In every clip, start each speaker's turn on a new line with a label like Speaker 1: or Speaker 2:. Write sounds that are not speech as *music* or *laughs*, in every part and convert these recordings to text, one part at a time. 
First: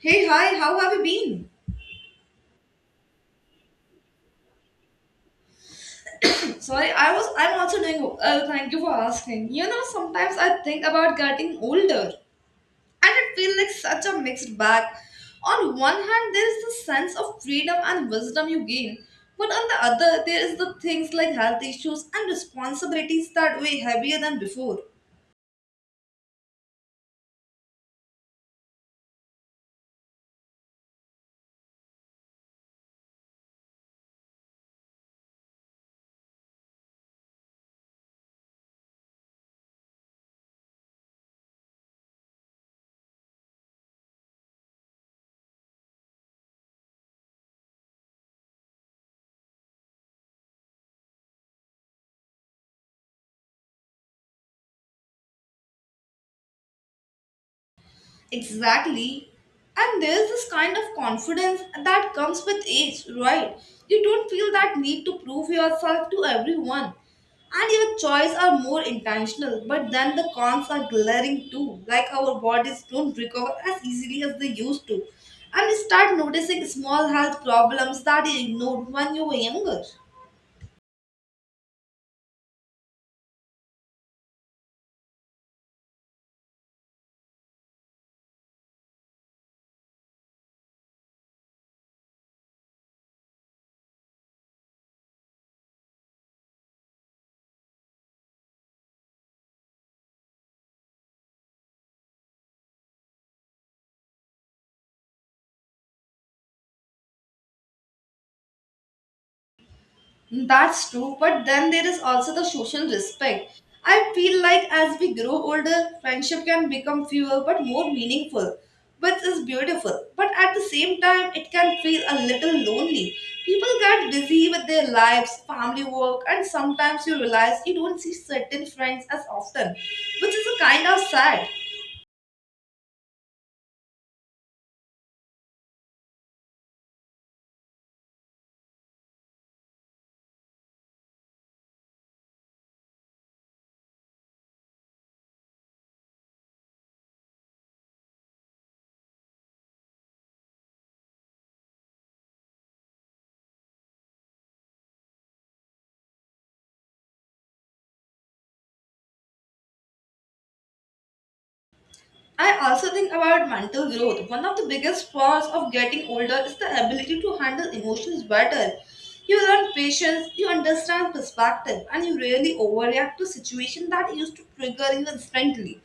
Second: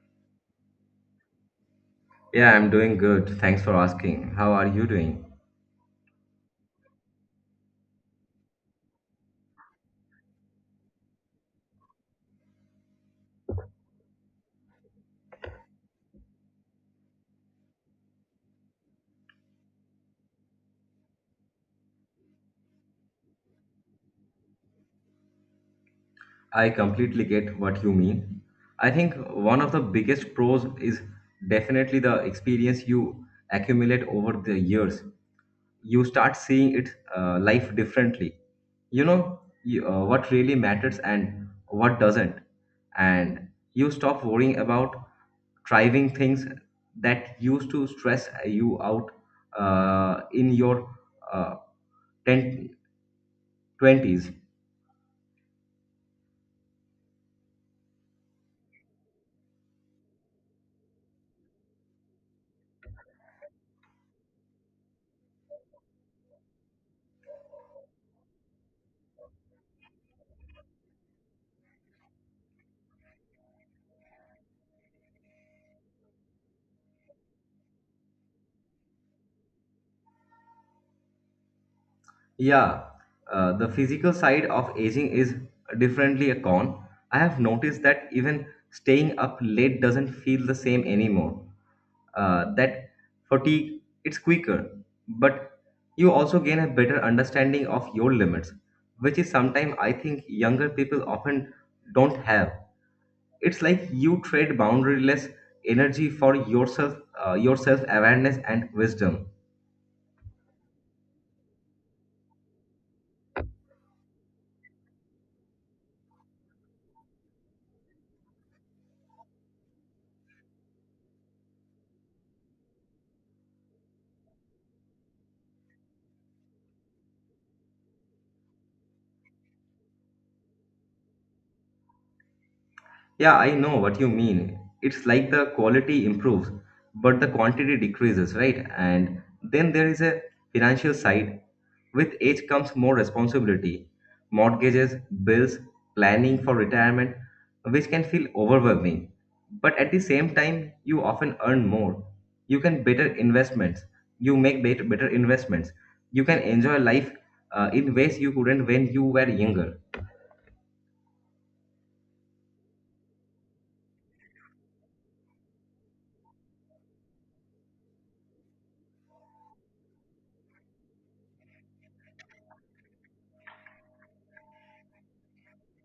Speaker 1: Hey, hi, how have you been?
Speaker 2: Yeah, I'm doing good. Thanks for asking. How are you doing?
Speaker 1: Sorry, I'm also doing, thank you for asking. You know, sometimes I think about getting older and it feels like such a mixed bag. On one hand, there is the sense of freedom and wisdom you gain, but on the other, there is the things like health issues and responsibilities that weigh heavier than before.
Speaker 2: I completely get what you mean. I think one of the biggest pros is definitely the experience you accumulate over the years. You start seeing it life differently. What really matters and what doesn't, and you stop worrying about driving things that used to stress you out in your uh, 10, twenties.
Speaker 1: Exactly. And there's this kind of confidence that comes with age, right? You don't feel that need to prove yourself to everyone. And your choices are more intentional, but then the cons are glaring too. Like our bodies don't recover as easily as they used to. And you start noticing small health problems that you ignored when you were younger.
Speaker 2: Yeah, the physical side of aging is differently a con. I have noticed that even staying up late doesn't feel the same anymore. That fatigue, it's quicker, but you also gain a better understanding of your limits, which is sometimes I think younger people often don't have. It's like you trade boundaryless energy for yourself, your self awareness and wisdom.
Speaker 1: That's true, but then there is also the social respect. I feel like as we grow older, friendship can become fewer but more meaningful, which is beautiful. But at the same time, it can feel a little lonely. People get busy with their lives, family work, and sometimes you realize you don't see certain friends as often, which is a kind of sad.
Speaker 2: Yeah, I know what you mean. It's like the quality improves, but the quantity decreases, right? And then there is a financial side. With age comes more responsibility, mortgages, bills, planning for retirement, which can feel overwhelming. But at the same time, you often earn more. You can better investments. You make better investments. You can enjoy life in ways you couldn't when you were younger.
Speaker 1: I also think about mental growth. One of the biggest flaws of getting older is the ability to handle emotions better. You learn patience, you understand perspective, and you really overreact to situations that used to trigger you instantly.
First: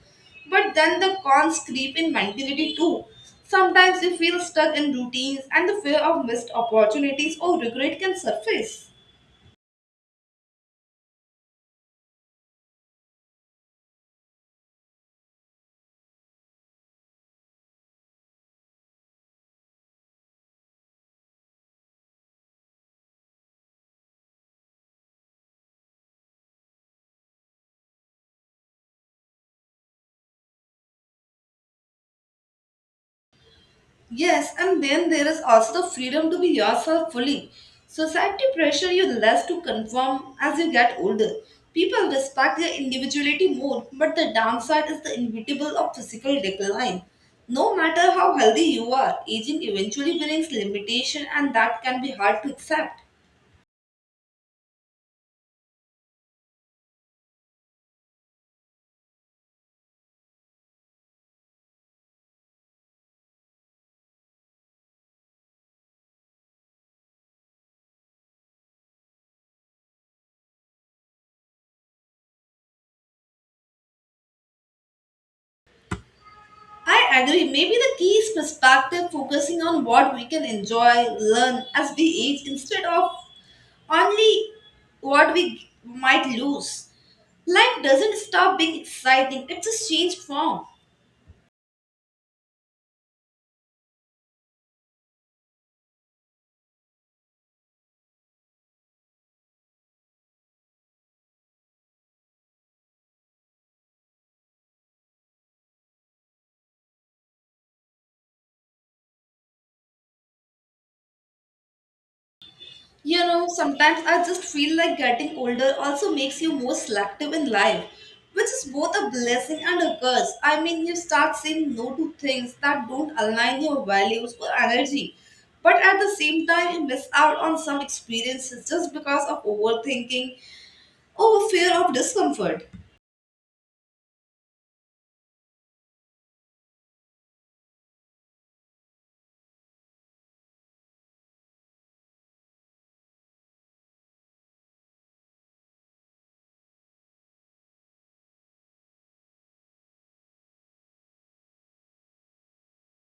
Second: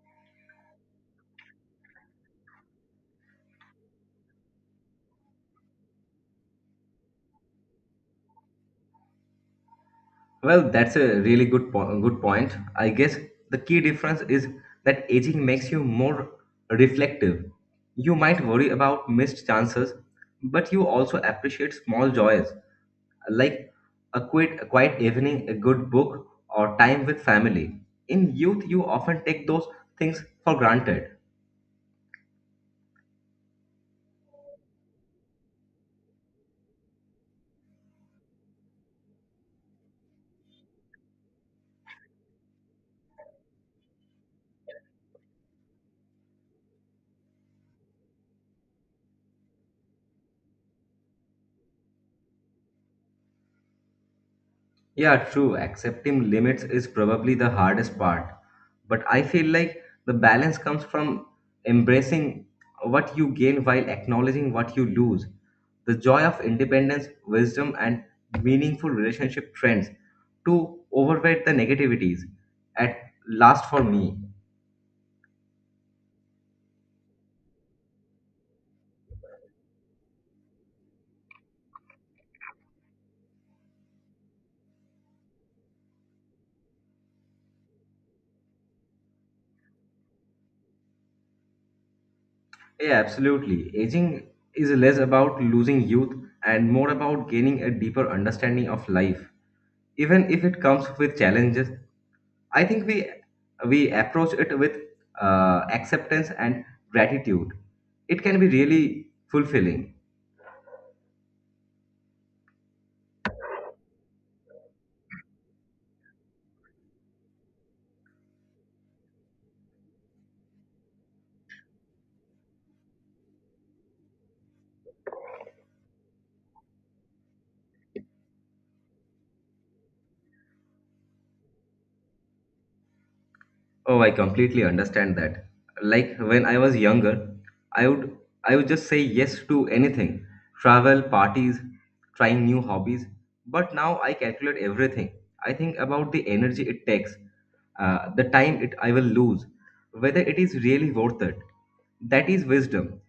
Speaker 1: But then the cons creep in mentality too. Sometimes you feel stuck in routines, and the fear of missed opportunities or regret can surface.
Speaker 2: Well, that's a really good point. I guess the key difference is that aging makes you more reflective. You might worry about missed chances, but you also appreciate small joys like a quiet evening, a good book, or time with family. In youth, you often take those things for granted.
Speaker 1: Yes, and then there is also the freedom to be yourself fully. Society pressure you less to conform as you get older. People respect your individuality more, but the downside is the inevitable of physical decline. No matter how healthy you are, aging eventually brings limitation and that can be hard to accept.
Speaker 2: Yeah, true. Accepting limits is probably the hardest part. But I feel like the balance comes from embracing what you gain while acknowledging what you lose. The joy of independence, wisdom, and meaningful relationship trends to overweight the negativities at last for me.
Speaker 1: I agree. Maybe the key is perspective, focusing on what we can enjoy, learn as we age instead of only what we might lose. Life doesn't stop being exciting, it just changed form.
Speaker 2: Yeah, absolutely. Aging is less about losing youth and more about gaining a deeper understanding of life. Even if it comes with challenges, I think we approach it with acceptance and gratitude it can be really fulfilling.
Speaker 1: You know, sometimes I just feel like getting older also makes you more selective in life, which is both a blessing and a curse. I mean, you start saying no to things that don't align your values or energy, but at the same time, you miss out on some experiences just because of overthinking or fear of discomfort.
Speaker 2: Oh, I completely understand that. Like when I was younger, I would I would just say yes to anything. Travel, parties, trying new hobbies. But now I calculate everything. I think about the energy it takes, the time it I will lose, whether it is really worth it. That is wisdom.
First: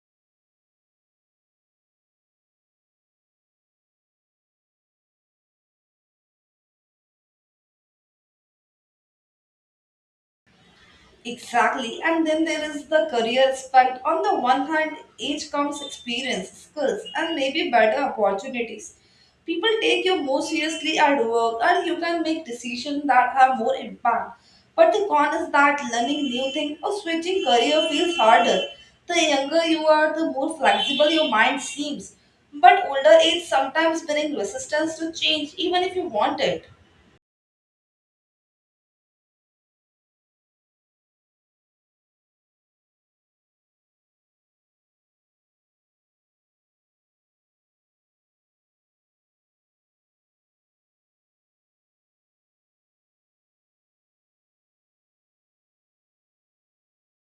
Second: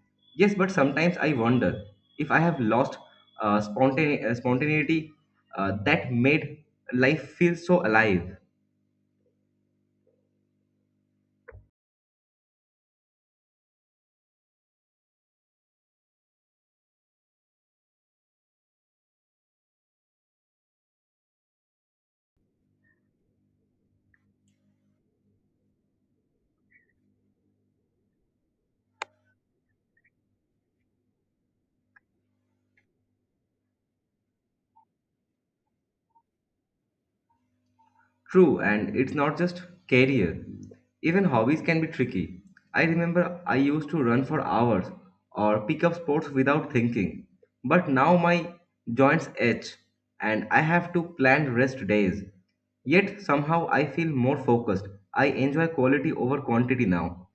Speaker 2: Yes, but sometimes I wonder if I have lost spontaneity that made life feel so alive.
Speaker 1: Exactly. And then there is the career aspect. On the one hand, age comes experience, skills, and maybe better opportunities. People take you more seriously at work and you can make decisions that have more impact. But the con is that learning new things or switching career feels harder. The younger you are, the more flexible your mind seems. But older age sometimes brings resistance to change even if you want it.
Speaker 2: True, and it's not just career. Even hobbies can be tricky. I remember I used to run for hours or pick up sports without thinking. But now my joints ache, and I have to plan rest days. Yet somehow I feel more focused. I enjoy quality over quantity now.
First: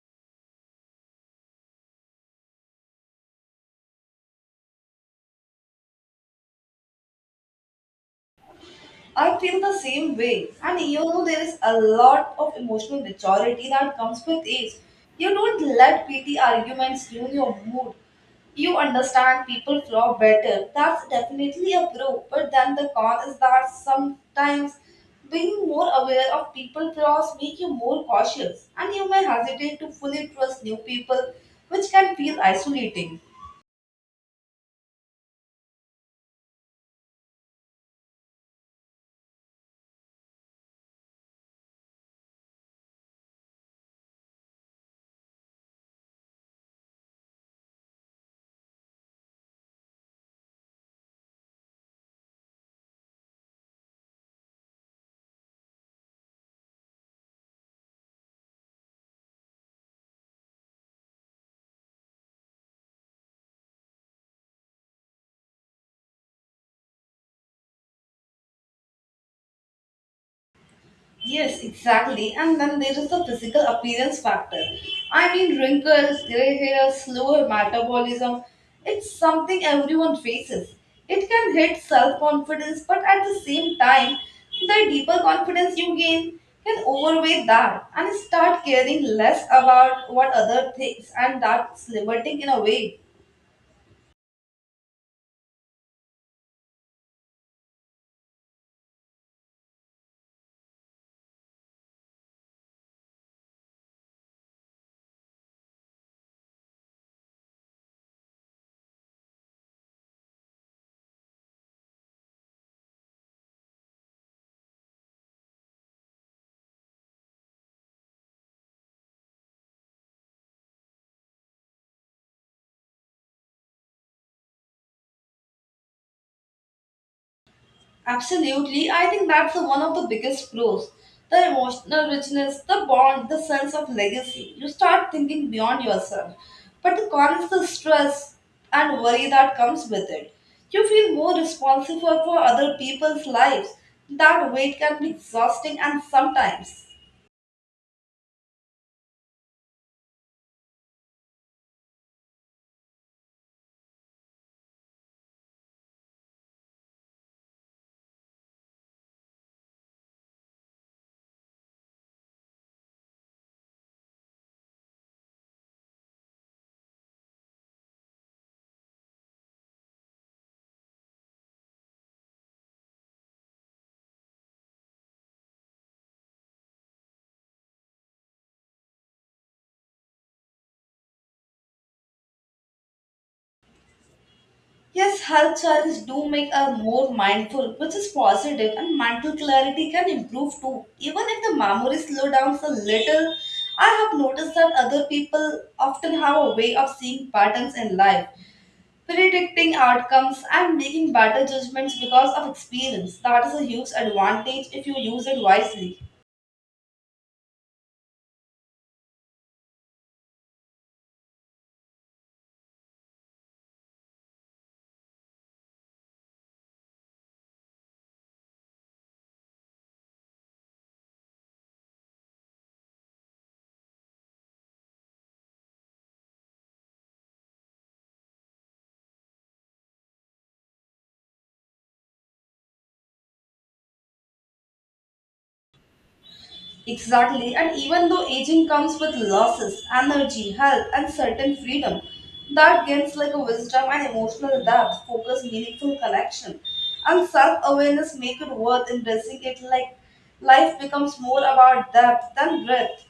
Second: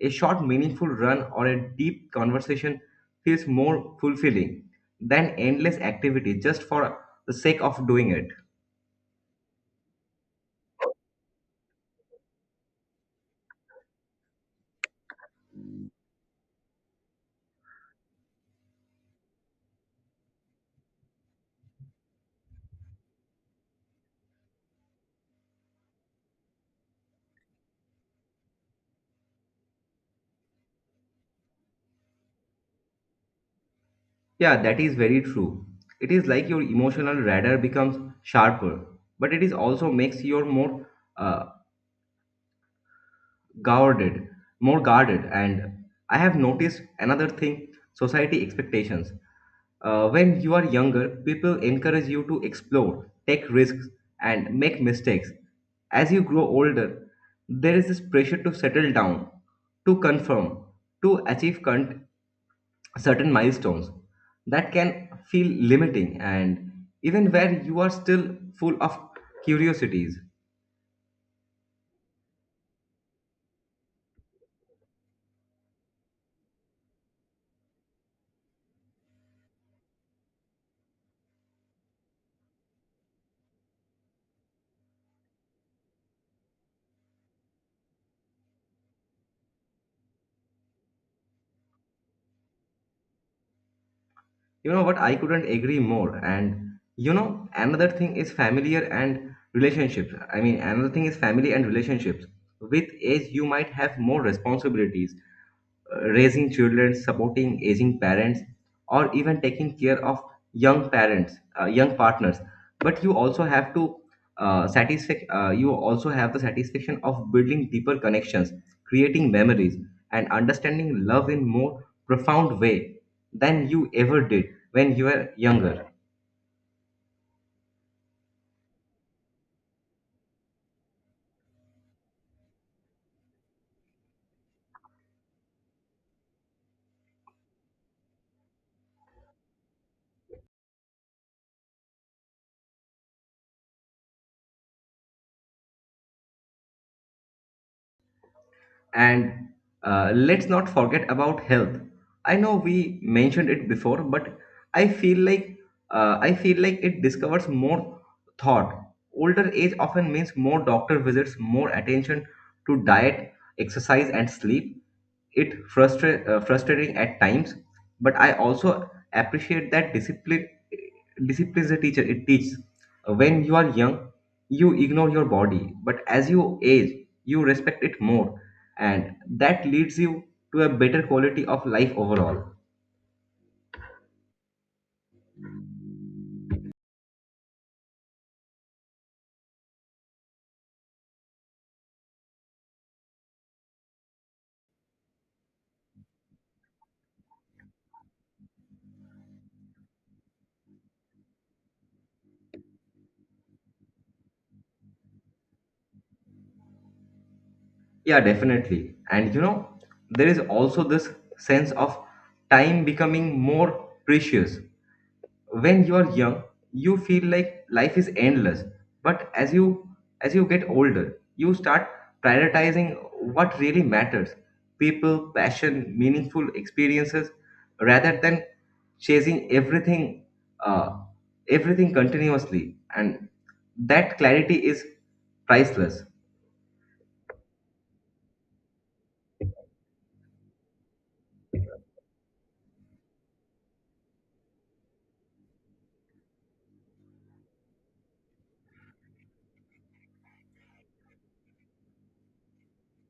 Speaker 2: A short, meaningful run or a deep conversation feels more fulfilling than endless activity just for the sake of doing it.
Speaker 1: I feel the same way. And you know, there is a lot of emotional maturity that comes with age. You don't let petty arguments ruin your mood. You understand people flaw better. That's definitely a pro. But then the con is that sometimes being more aware of people flaws make you more cautious, and you may hesitate to fully trust new people, which can feel isolating.
Speaker 2: Yeah, that is very true. It is like your emotional radar becomes sharper, but it is also makes you more uh, guarded, more guarded. And I have noticed another thing: society expectations. When you are younger, people encourage you to explore, take risks, and make mistakes. As you grow older, there is this pressure to settle down, to confirm, to certain milestones that can feel limiting and even where you are still full of curiosities.
Speaker 1: Yes, exactly. And then there is the physical appearance factor. I mean, wrinkles, gray hair, slower metabolism. It's something everyone faces. It can hit self confidence, but at the same time, the deeper confidence you gain can overweigh that and start caring less about what other thinks, and that's liberating in a way.
Speaker 2: You know what, I couldn't agree more. And you know another thing is familiar and relationships I mean Another thing is family and relationships. With age you might have more responsibilities, raising children, supporting aging parents, or even taking care of young parents, young partners. But you also have to satisfy. You also have the satisfaction of building deeper connections, creating memories, and understanding love in more profound way than you ever did when you were younger.
Speaker 1: Absolutely. I think that's one of the biggest pros. The emotional richness, the bond, the sense of legacy. You start thinking beyond yourself. But the con is the stress and worry that comes with it. You feel more responsible for other people's lives. That weight can be exhausting and sometimes.
Speaker 2: And let's not forget about health. I know we mentioned it before, but I feel like I feel like it discovers more thought. Older age often means more doctor visits, more attention to diet, exercise, and sleep it frustrating at times, but I also appreciate that discipline. Discipline is a teacher, it teaches when you are young you ignore your body, but as you age you respect it more, and that leads you to a better quality of life overall.
Speaker 1: Yes, health choices do make us more mindful, which is positive, and mental clarity can improve too. Even if the memory slow down a little, I have noticed that other people often have a way of seeing patterns in life, predicting outcomes, and making better judgments because of experience. That is a huge advantage if you use it wisely.
Speaker 2: Yeah, definitely. And you know there is also this sense of time becoming more precious. When you are young you feel like life is endless, but as you get older you start prioritizing what really matters, people, passion, meaningful experiences, rather than chasing uh, everything continuously, and that clarity is priceless.
Speaker 1: Exactly, and even though aging comes with losses, energy, health, and certain freedom, that gains like a wisdom and emotional depth, focus, meaningful connection, and self awareness make it worth embracing it. Like life becomes more about depth than breadth.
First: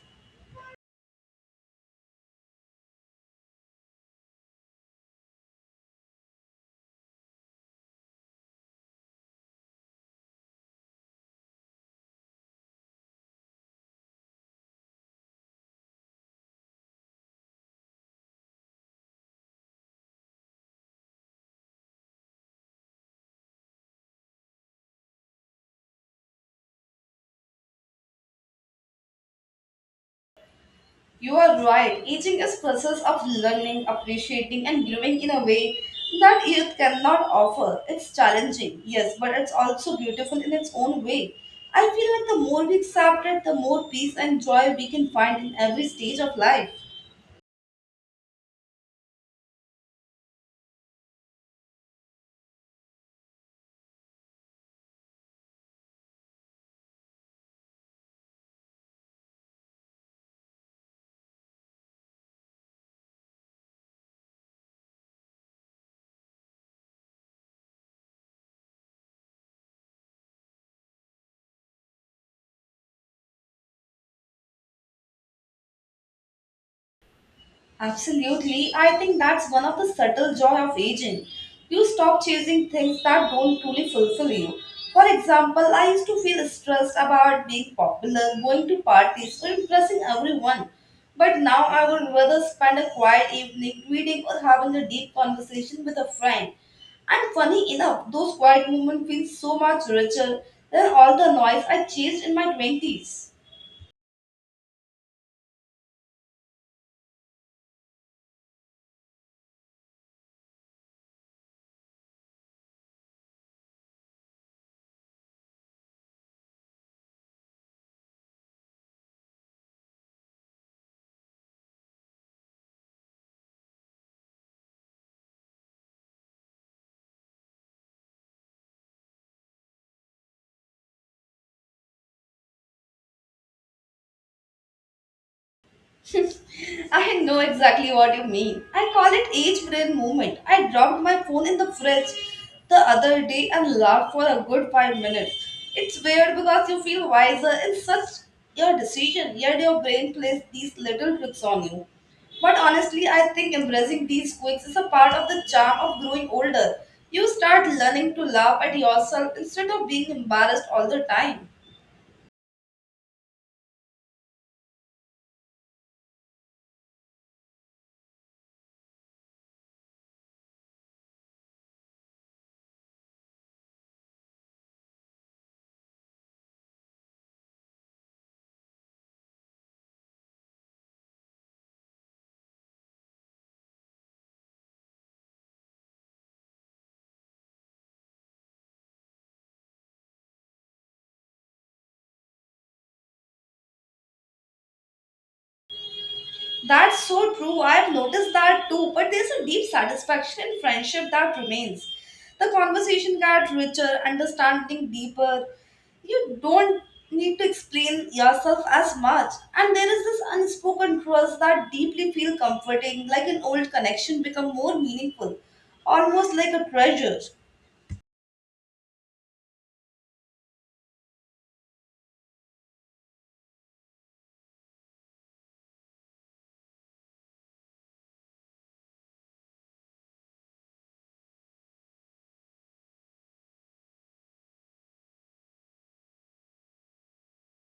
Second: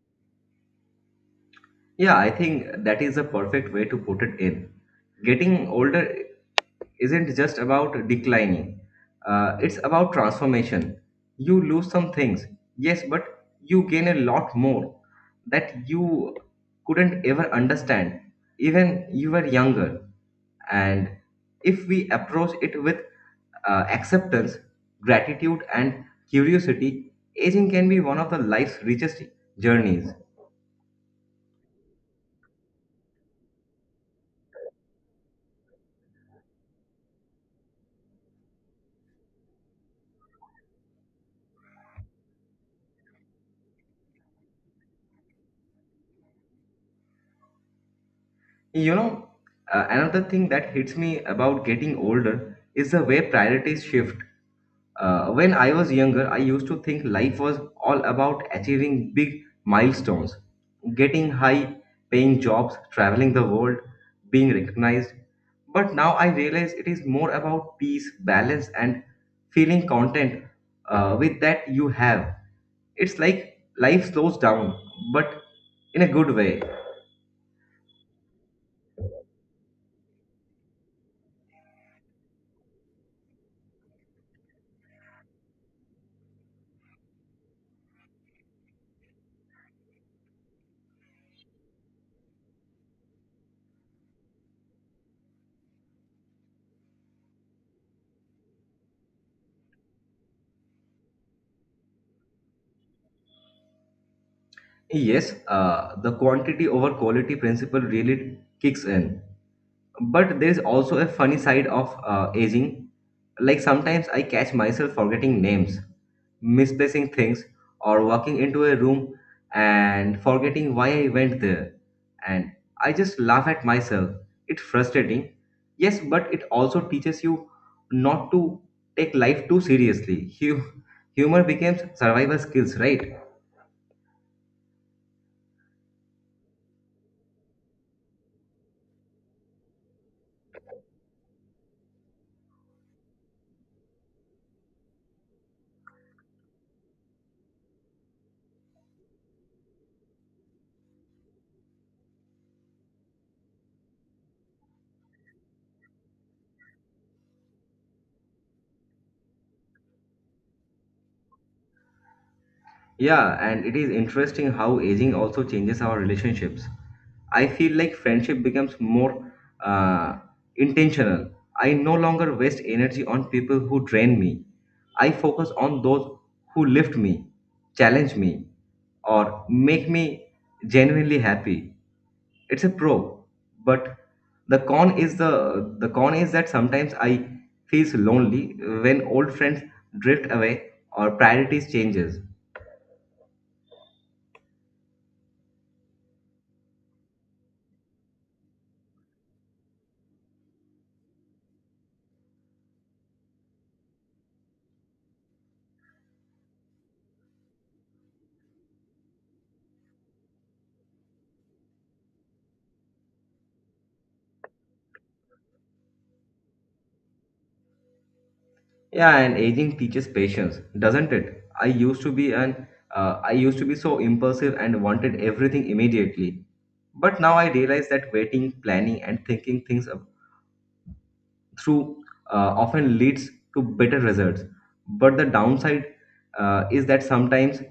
Speaker 2: Yeah, I think that is a perfect way to put it in. Getting older isn't just about declining, it's about transformation. You lose some things, yes, but you gain a lot more that you couldn't ever understand, even you were younger. And if we approach it with acceptance, gratitude, and curiosity, aging can be one of the life's richest journeys.
Speaker 1: You are right. Aging is process of learning, appreciating, and growing in a way that youth cannot offer. It's challenging, yes, but it's also beautiful in its own way. I feel like the more we accept it, the more peace and joy we can find in every stage of life.
Speaker 2: You know, Another thing that hits me about getting older is the way priorities shift. When I was younger, I used to think life was all about achieving big milestones, getting high paying jobs, traveling the world, being recognized. But now I realize it is more about peace, balance, and feeling content with that you have. It's like life slows down, but in a good way.
Speaker 1: Absolutely. I think that's one of the subtle joy of aging. You stop chasing things that don't truly fulfill you. For example, I used to feel stressed about being popular, going to parties, or impressing everyone. But now I would rather spend a quiet evening reading or having a deep conversation with a friend. And funny enough, those quiet moments feel so much richer than all the noise I chased in my 20s.
Speaker 2: Yes, the quantity over quality principle really kicks in. But there is also a funny side of aging. Like sometimes I catch myself forgetting names, misplacing things, or walking into a room and forgetting why I went there. And I just laugh at myself. It's frustrating. Yes, but it also teaches you not to take life too seriously. Humor becomes survival skills, right?
Speaker 1: *laughs* I know exactly what you mean. I call it age brain movement. I dropped my phone in the fridge the other day and laughed for a good 5 minutes. It's weird because you feel wiser in such your decision, yet your brain plays these little tricks on you. But honestly, I think embracing these quirks is a part of the charm of growing older. You start learning to laugh at yourself instead of being embarrassed all the time.
Speaker 2: Yeah, and it is interesting how aging also changes our relationships. I feel like friendship becomes more uh, intentional. I no longer waste energy on people who drain me. I focus on those who lift me, challenge me, or make me genuinely happy. It's a pro, but the con is that sometimes I feels lonely when old friends drift away or priorities changes.
Speaker 1: That's so true. I've noticed that too, but there's a deep satisfaction in friendship that remains. The conversation got richer, understanding deeper. You don't need to explain yourself as much. And there is this unspoken trust that deeply feel comforting, like an old connection become more meaningful, almost like a treasure.
Speaker 2: Yeah, and aging teaches patience, doesn't it? I used to be so impulsive and wanted everything immediately. But now I realize that waiting, planning, and thinking through often leads to better results. But the downside is that sometimes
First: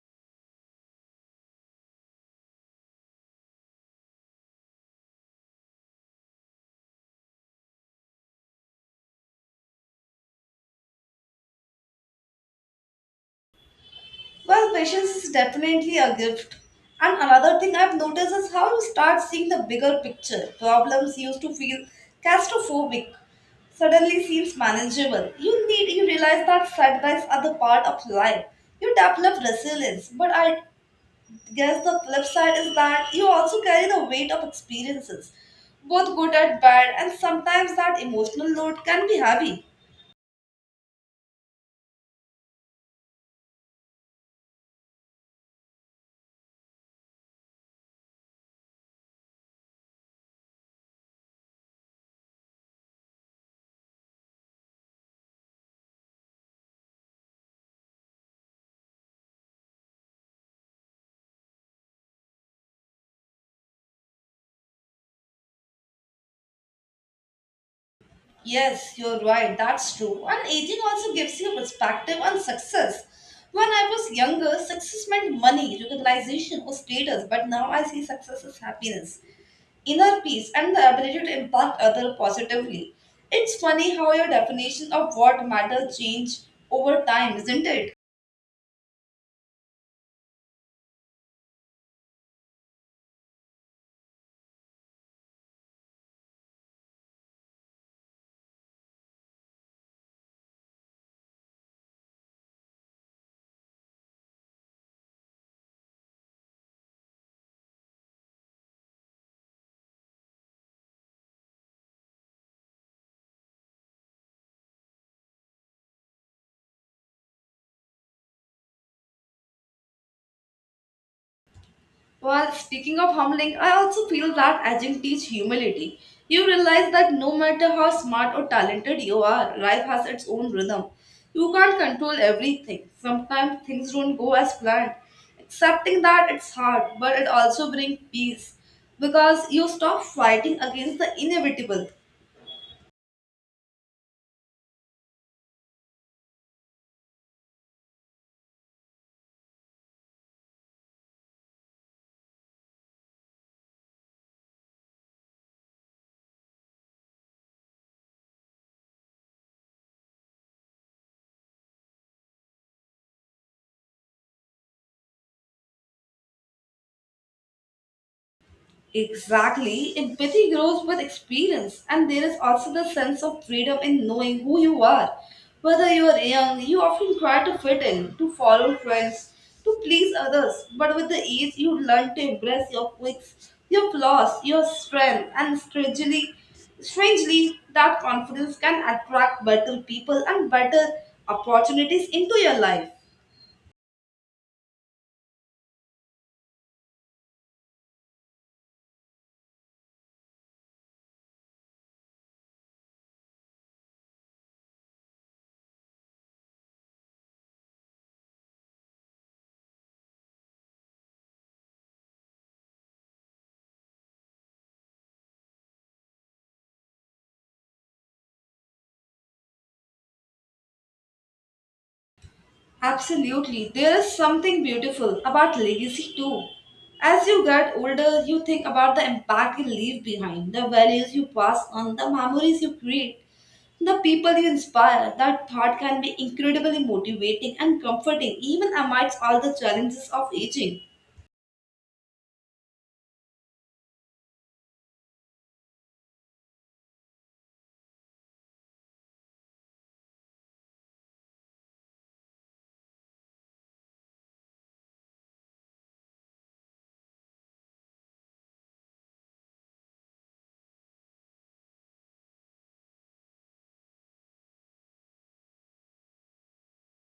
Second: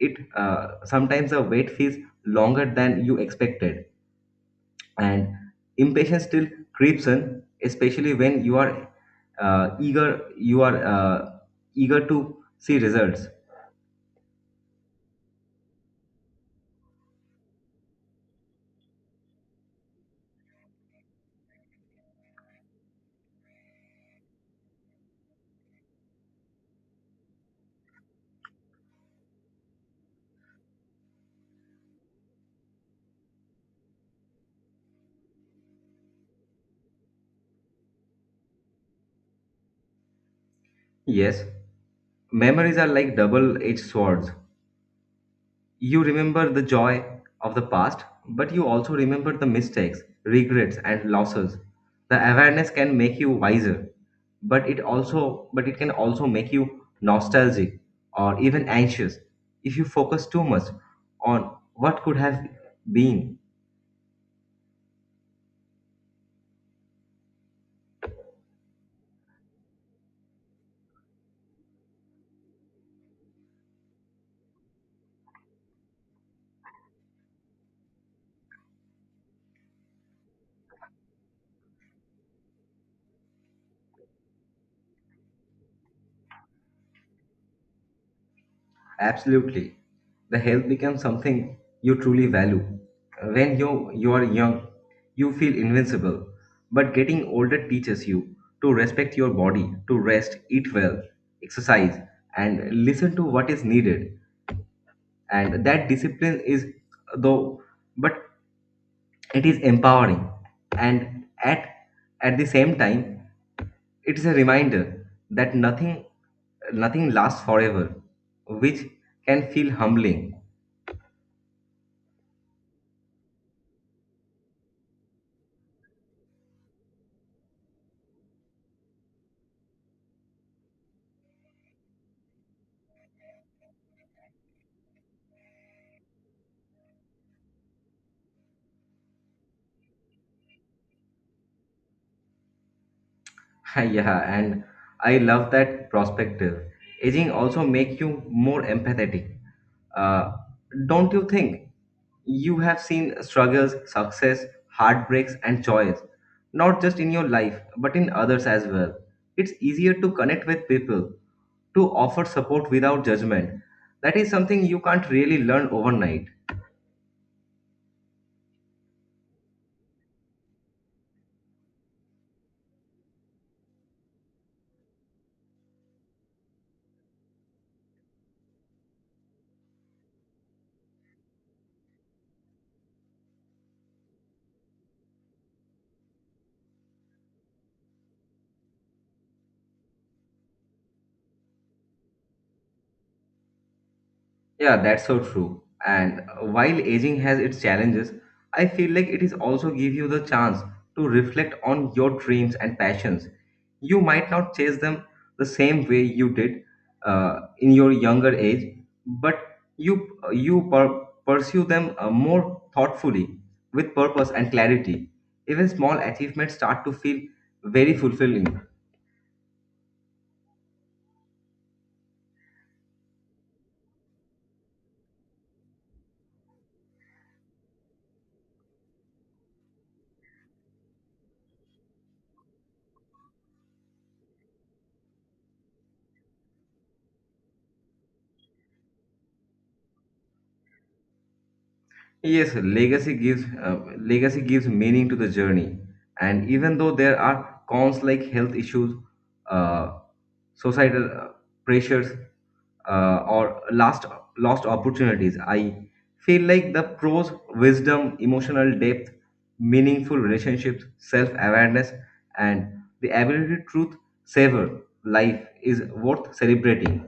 Speaker 2: it uh, sometimes the wait feels longer than you expected, and impatience still creeps in, especially when you are eager you are eager to see results.
Speaker 1: Well, patience is definitely a gift. And another thing I've noticed is how you start seeing the bigger picture. Problems used to feel claustrophobic suddenly seems manageable. You realize that setbacks are the part of life. You develop resilience, but I guess the flip side is that you also carry the weight of experiences, both good and bad, and sometimes that emotional load can be heavy.
Speaker 2: Yes, memories are like double-edged swords. You remember the joy of the past, but you also remember the mistakes, regrets and losses. The awareness can make you wiser, but it can also make you nostalgic or even anxious if you focus too much on what could have been.
Speaker 1: Yes, you're right. That's true. And aging also gives you perspective on success. When I was younger, success meant money, recognition, or status, but now I see success as happiness, inner peace, and the ability to impact others positively. It's funny how your definition of what matters change over time, isn't it?
Speaker 2: Absolutely. The health becomes something you truly value. When you are young, you feel invincible. But getting older teaches you to respect your body, to rest, eat well, exercise, and listen to what is needed. And that discipline is, though, but it is empowering. And at the same time, it is a reminder that nothing lasts forever, which can feel humbling.
Speaker 1: Well, speaking of humbling, I also feel that aging teach humility. You realize that no matter how smart or talented you are, life has its own rhythm. You can't control everything. Sometimes things don't go as planned. Accepting that it's hard, but it also brings peace because you stop fighting against the inevitable.
Speaker 2: *laughs* Yeah, and I love that perspective. Aging also make you more empathetic. Uh, don't you think? You have seen struggles, success, heartbreaks, and joys, not just in your life, but in others as well. It's easier to connect with people, to offer support without judgment. That is something you can't really learn overnight.
Speaker 1: Exactly. Empathy grows with experience, and there is also the sense of freedom in knowing who you are. Whether you are young, you often try to fit in, to follow trends, to please others. But with the age, you learn to embrace your quirks, your flaws, your strength, and strangely, that confidence can attract better people and better opportunities into your life.
Speaker 2: Yeah, that's so true. And while aging has its challenges, I feel like it is also give you the chance to reflect on your dreams and passions. You might not chase them the same way you did in your younger age, but you pursue them more thoughtfully with purpose and clarity. Even small achievements start to feel very fulfilling.
Speaker 1: Absolutely. There is something beautiful about legacy too. As you get older, you think about the impact you leave behind, the values you pass on, the memories you create, the people you inspire. That thought can be incredibly motivating and comforting, even amidst all the challenges of aging.
Speaker 2: Yes, legacy gives meaning to the journey, and even though there are cons like health issues, uh, societal pressures, or lost opportunities, I feel like the pros: wisdom, emotional depth, meaningful relationships, self-awareness, and the ability to truth savor life is worth celebrating.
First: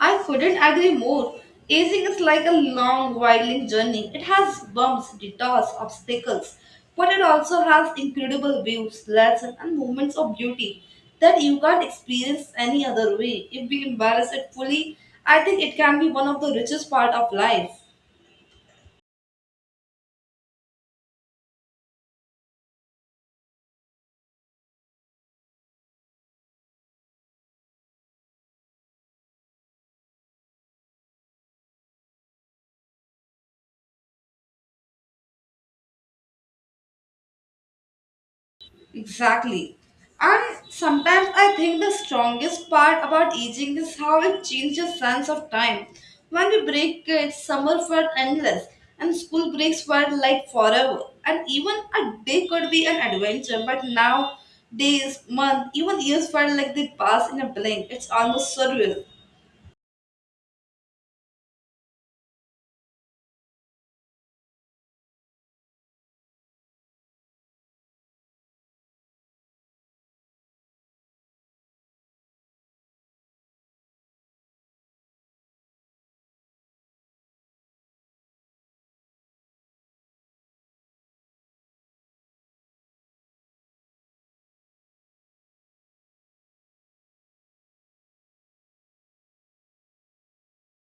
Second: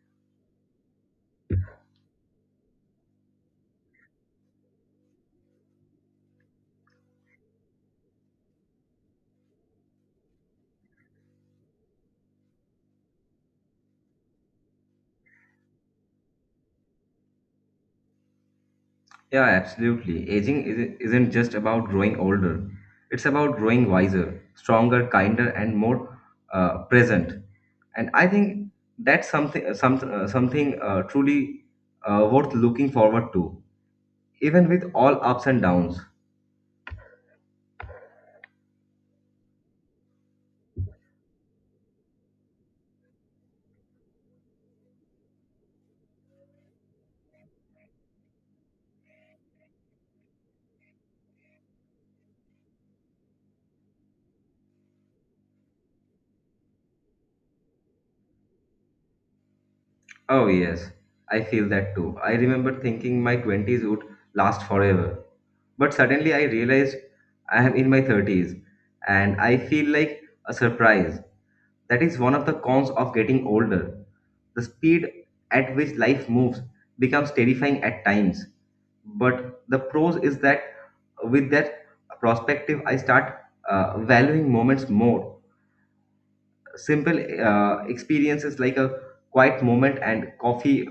Speaker 1: I couldn't agree more. Aging is like a long, winding journey. It has bumps, detours, obstacles, but it also has incredible views, lessons, and moments of beauty that you can't experience any other way. If we embrace it fully, I think it can be one of the richest part of life.
Speaker 2: Yeah, absolutely. Isn't just about growing older. It's about growing wiser, stronger, kinder, and more present. And I think that's something some, something truly worth looking forward to, even with all ups and downs.
Speaker 1: Exactly. And sometimes I think the strongest part about aging is how it changes sense of time. When we break kids, summer felt endless, and school breaks felt like forever. And even a day could be an adventure, but now days, months, even years felt like they pass in a blink. It's almost surreal.
Speaker 2: Oh, yes, I feel that too. I remember thinking my 20s would last forever. But suddenly I realized I am in my 30s and I feel like a surprise. That is one of the cons of getting older. The speed at which life moves becomes terrifying at times. But the pros is that with that perspective, I start valuing moments more. Simple experiences like a quiet moment and coffee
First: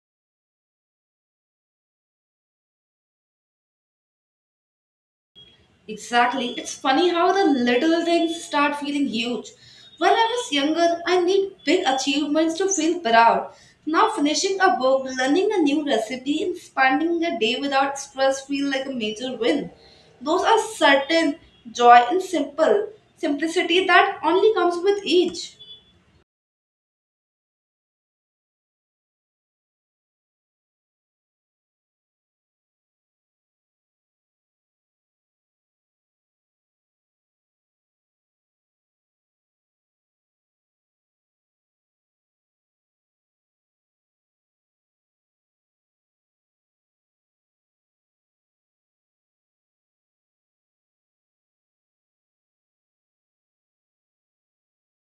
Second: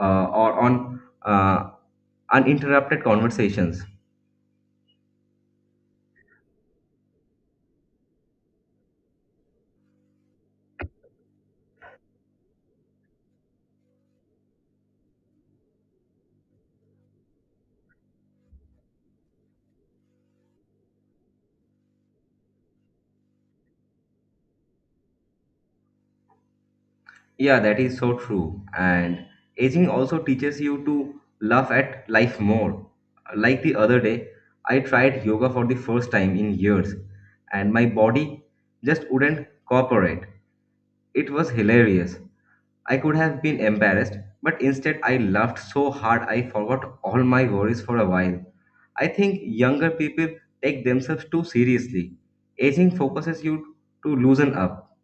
Speaker 2: or on uninterrupted conversations.
Speaker 1: Exactly. It's funny how the little things start feeling huge. When I was younger, I need big achievements to feel proud. Now finishing a book, learning a new recipe, and spending a day without stress feel like a major win. Those are certain joy and simple simplicity that only comes with age.
Speaker 2: Yeah, that is so true. And aging also teaches you to laugh at life more. Like the other day, I tried yoga for the first time in years, and my body just wouldn't cooperate. It was hilarious. I could have been embarrassed, but instead I laughed so hard I forgot all my worries for a while. I think younger people take themselves too seriously. Aging focuses you to loosen up.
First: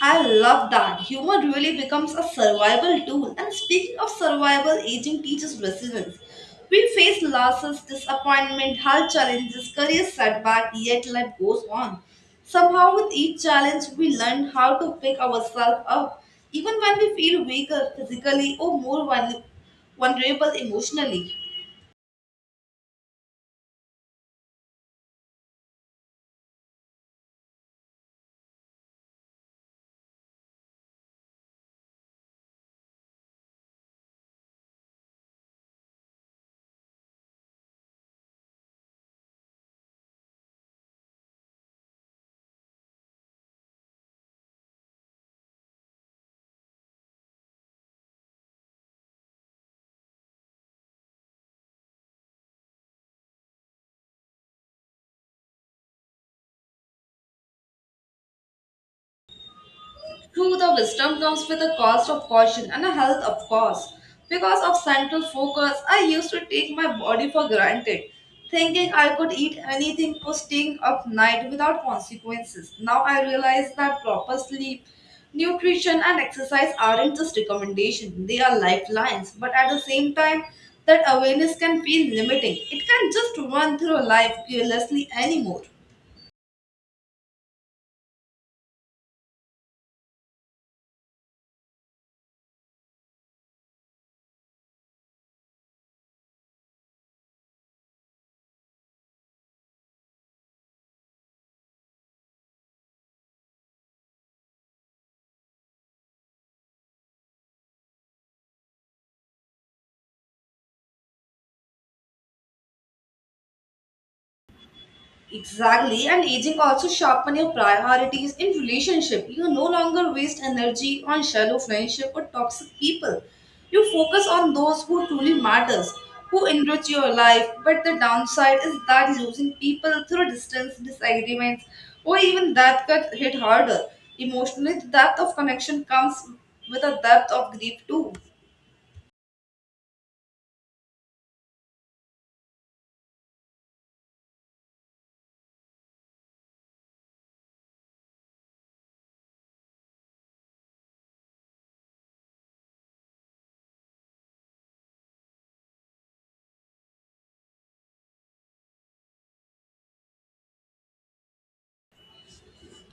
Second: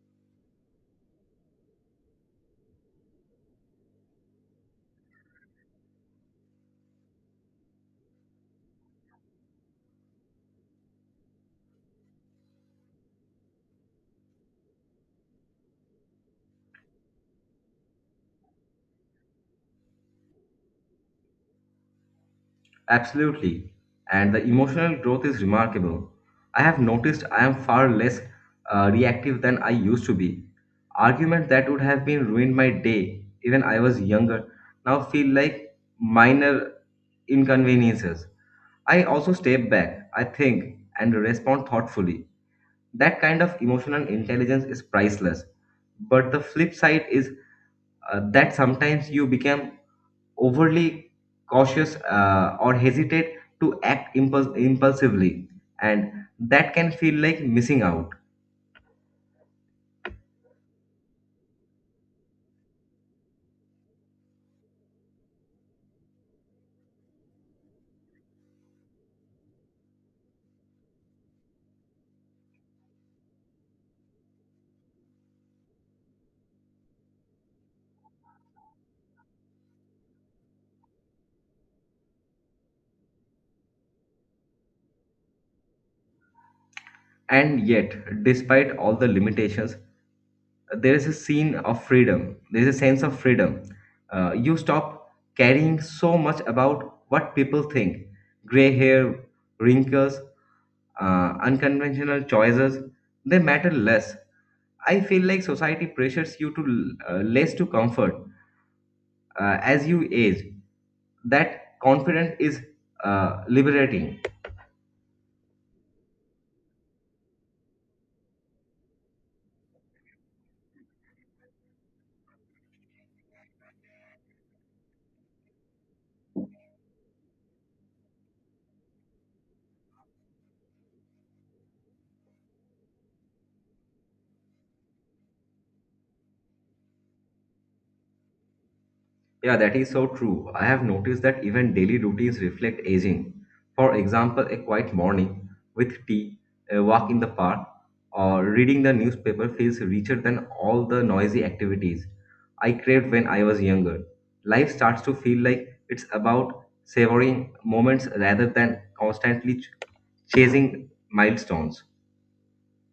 Speaker 1: I love that. Humor really becomes a survival tool. And speaking of survival, aging teaches resilience. We face losses, disappointment, health challenges, career setback, yet life goes on. Somehow, with each challenge, we learn how to pick ourselves up, even when we feel weaker physically or more vulnerable emotionally.
Speaker 2: Absolutely. And the emotional growth is remarkable. I have noticed I am far less reactive than I used to be. Arguments that would have been ruined my day, even I was younger, now feel like minor inconveniences. I also step back, I think, and respond thoughtfully. That kind of emotional intelligence is priceless. But the flip side is that sometimes you become overly cautious or hesitate to act impulsively, and that can feel like missing out.
Speaker 1: True, the wisdom comes with a cost of caution and a health, of course. Because of central focus, I used to take my body for granted, thinking I could eat anything or staying up night without consequences. Now I realize that proper sleep, nutrition, and exercise aren't just recommendations, they are lifelines. But at the same time, that awareness can feel limiting. It can just run through life carelessly anymore.
Speaker 2: And yet, despite all the limitations, there is a sense of freedom. You stop caring so much about what people think. Gray hair, wrinkles, unconventional choices, they matter less. I feel like society pressures you to less to comfort as you age. That confidence is liberating.
Speaker 1: Exactly, and aging also sharpen your priorities in relationship. You no longer waste energy on shallow friendship or toxic people. You focus on those who truly matters, who enrich your life. But the downside is that losing people through distance, disagreements, or even that cut hit harder. Emotionally, the depth of connection comes with a depth of grief too.
Speaker 2: Yeah, that is so true. I have noticed that even daily routines reflect aging. For example, a quiet morning with tea, a walk in the park, or reading the newspaper feels richer than all the noisy activities I craved when I was younger. Life starts to feel like it's about savoring moments rather than constantly chasing milestones.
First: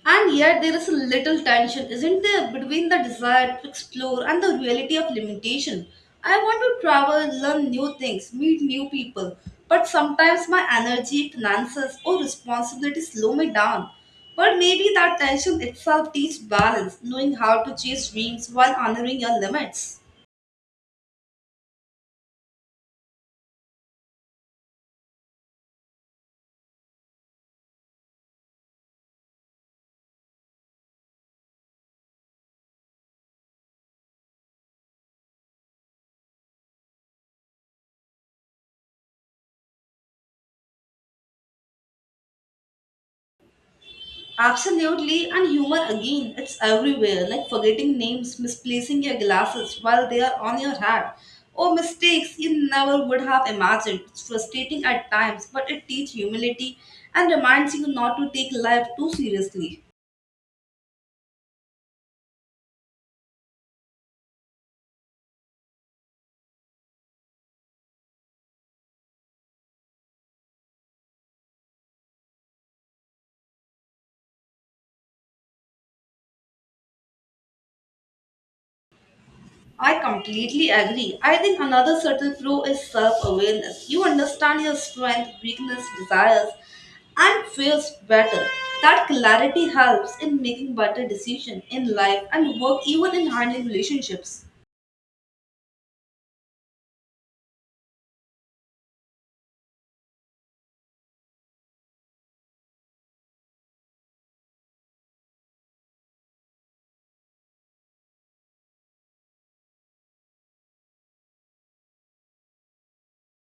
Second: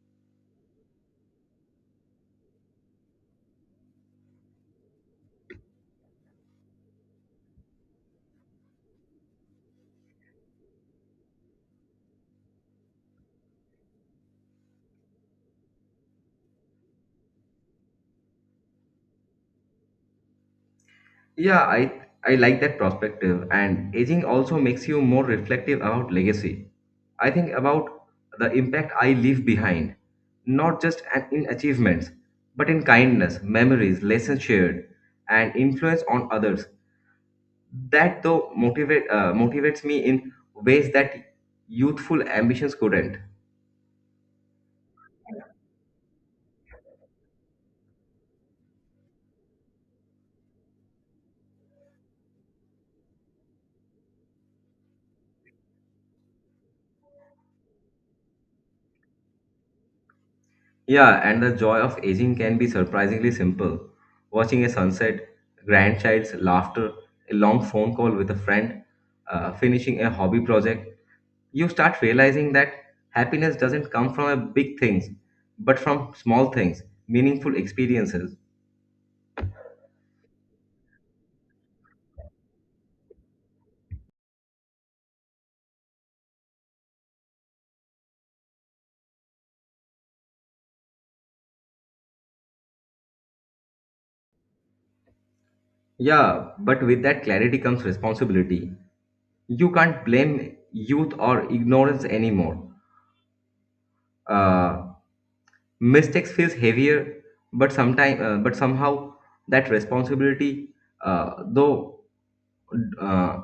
Speaker 1: And yet, there is a little tension, isn't there, between the desire to explore and the reality of limitation. I want to travel, learn new things, meet new people, but sometimes my energy, finances, or responsibilities slow me down. But maybe that tension itself teaches balance, knowing how to chase dreams while honoring your limits.
Speaker 2: Yeah, I like that perspective, and aging also makes you more reflective about legacy. I think about the impact I leave behind, not just in achievements, but in kindness, memories, lessons shared, and influence on others. That though motivate motivates me in ways that youthful ambitions couldn't.
Speaker 1: Absolutely, and humor again, it's everywhere, like forgetting names, misplacing your glasses while they are on your hat, or mistakes you never would have imagined. It's frustrating at times, but it teaches humility and reminds you not to take life too seriously.
Speaker 2: Yeah, and the joy of aging can be surprisingly simple. Watching a sunset, grandchild's laughter, a long phone call with a friend, finishing a hobby project, you start realizing that happiness doesn't come from a big things, but from small things, meaningful experiences.
Speaker 1: I completely agree. I think another subtle flaw is self awareness. You understand your strength, weakness, desires, and fears better. That clarity helps in making better decisions in life and work, even in handling relationships.
Speaker 2: Yeah, but with that clarity comes responsibility. You can't blame youth or ignorance anymore. Uh, Mistakes feels heavier, but somehow that responsibility, uh, though uh,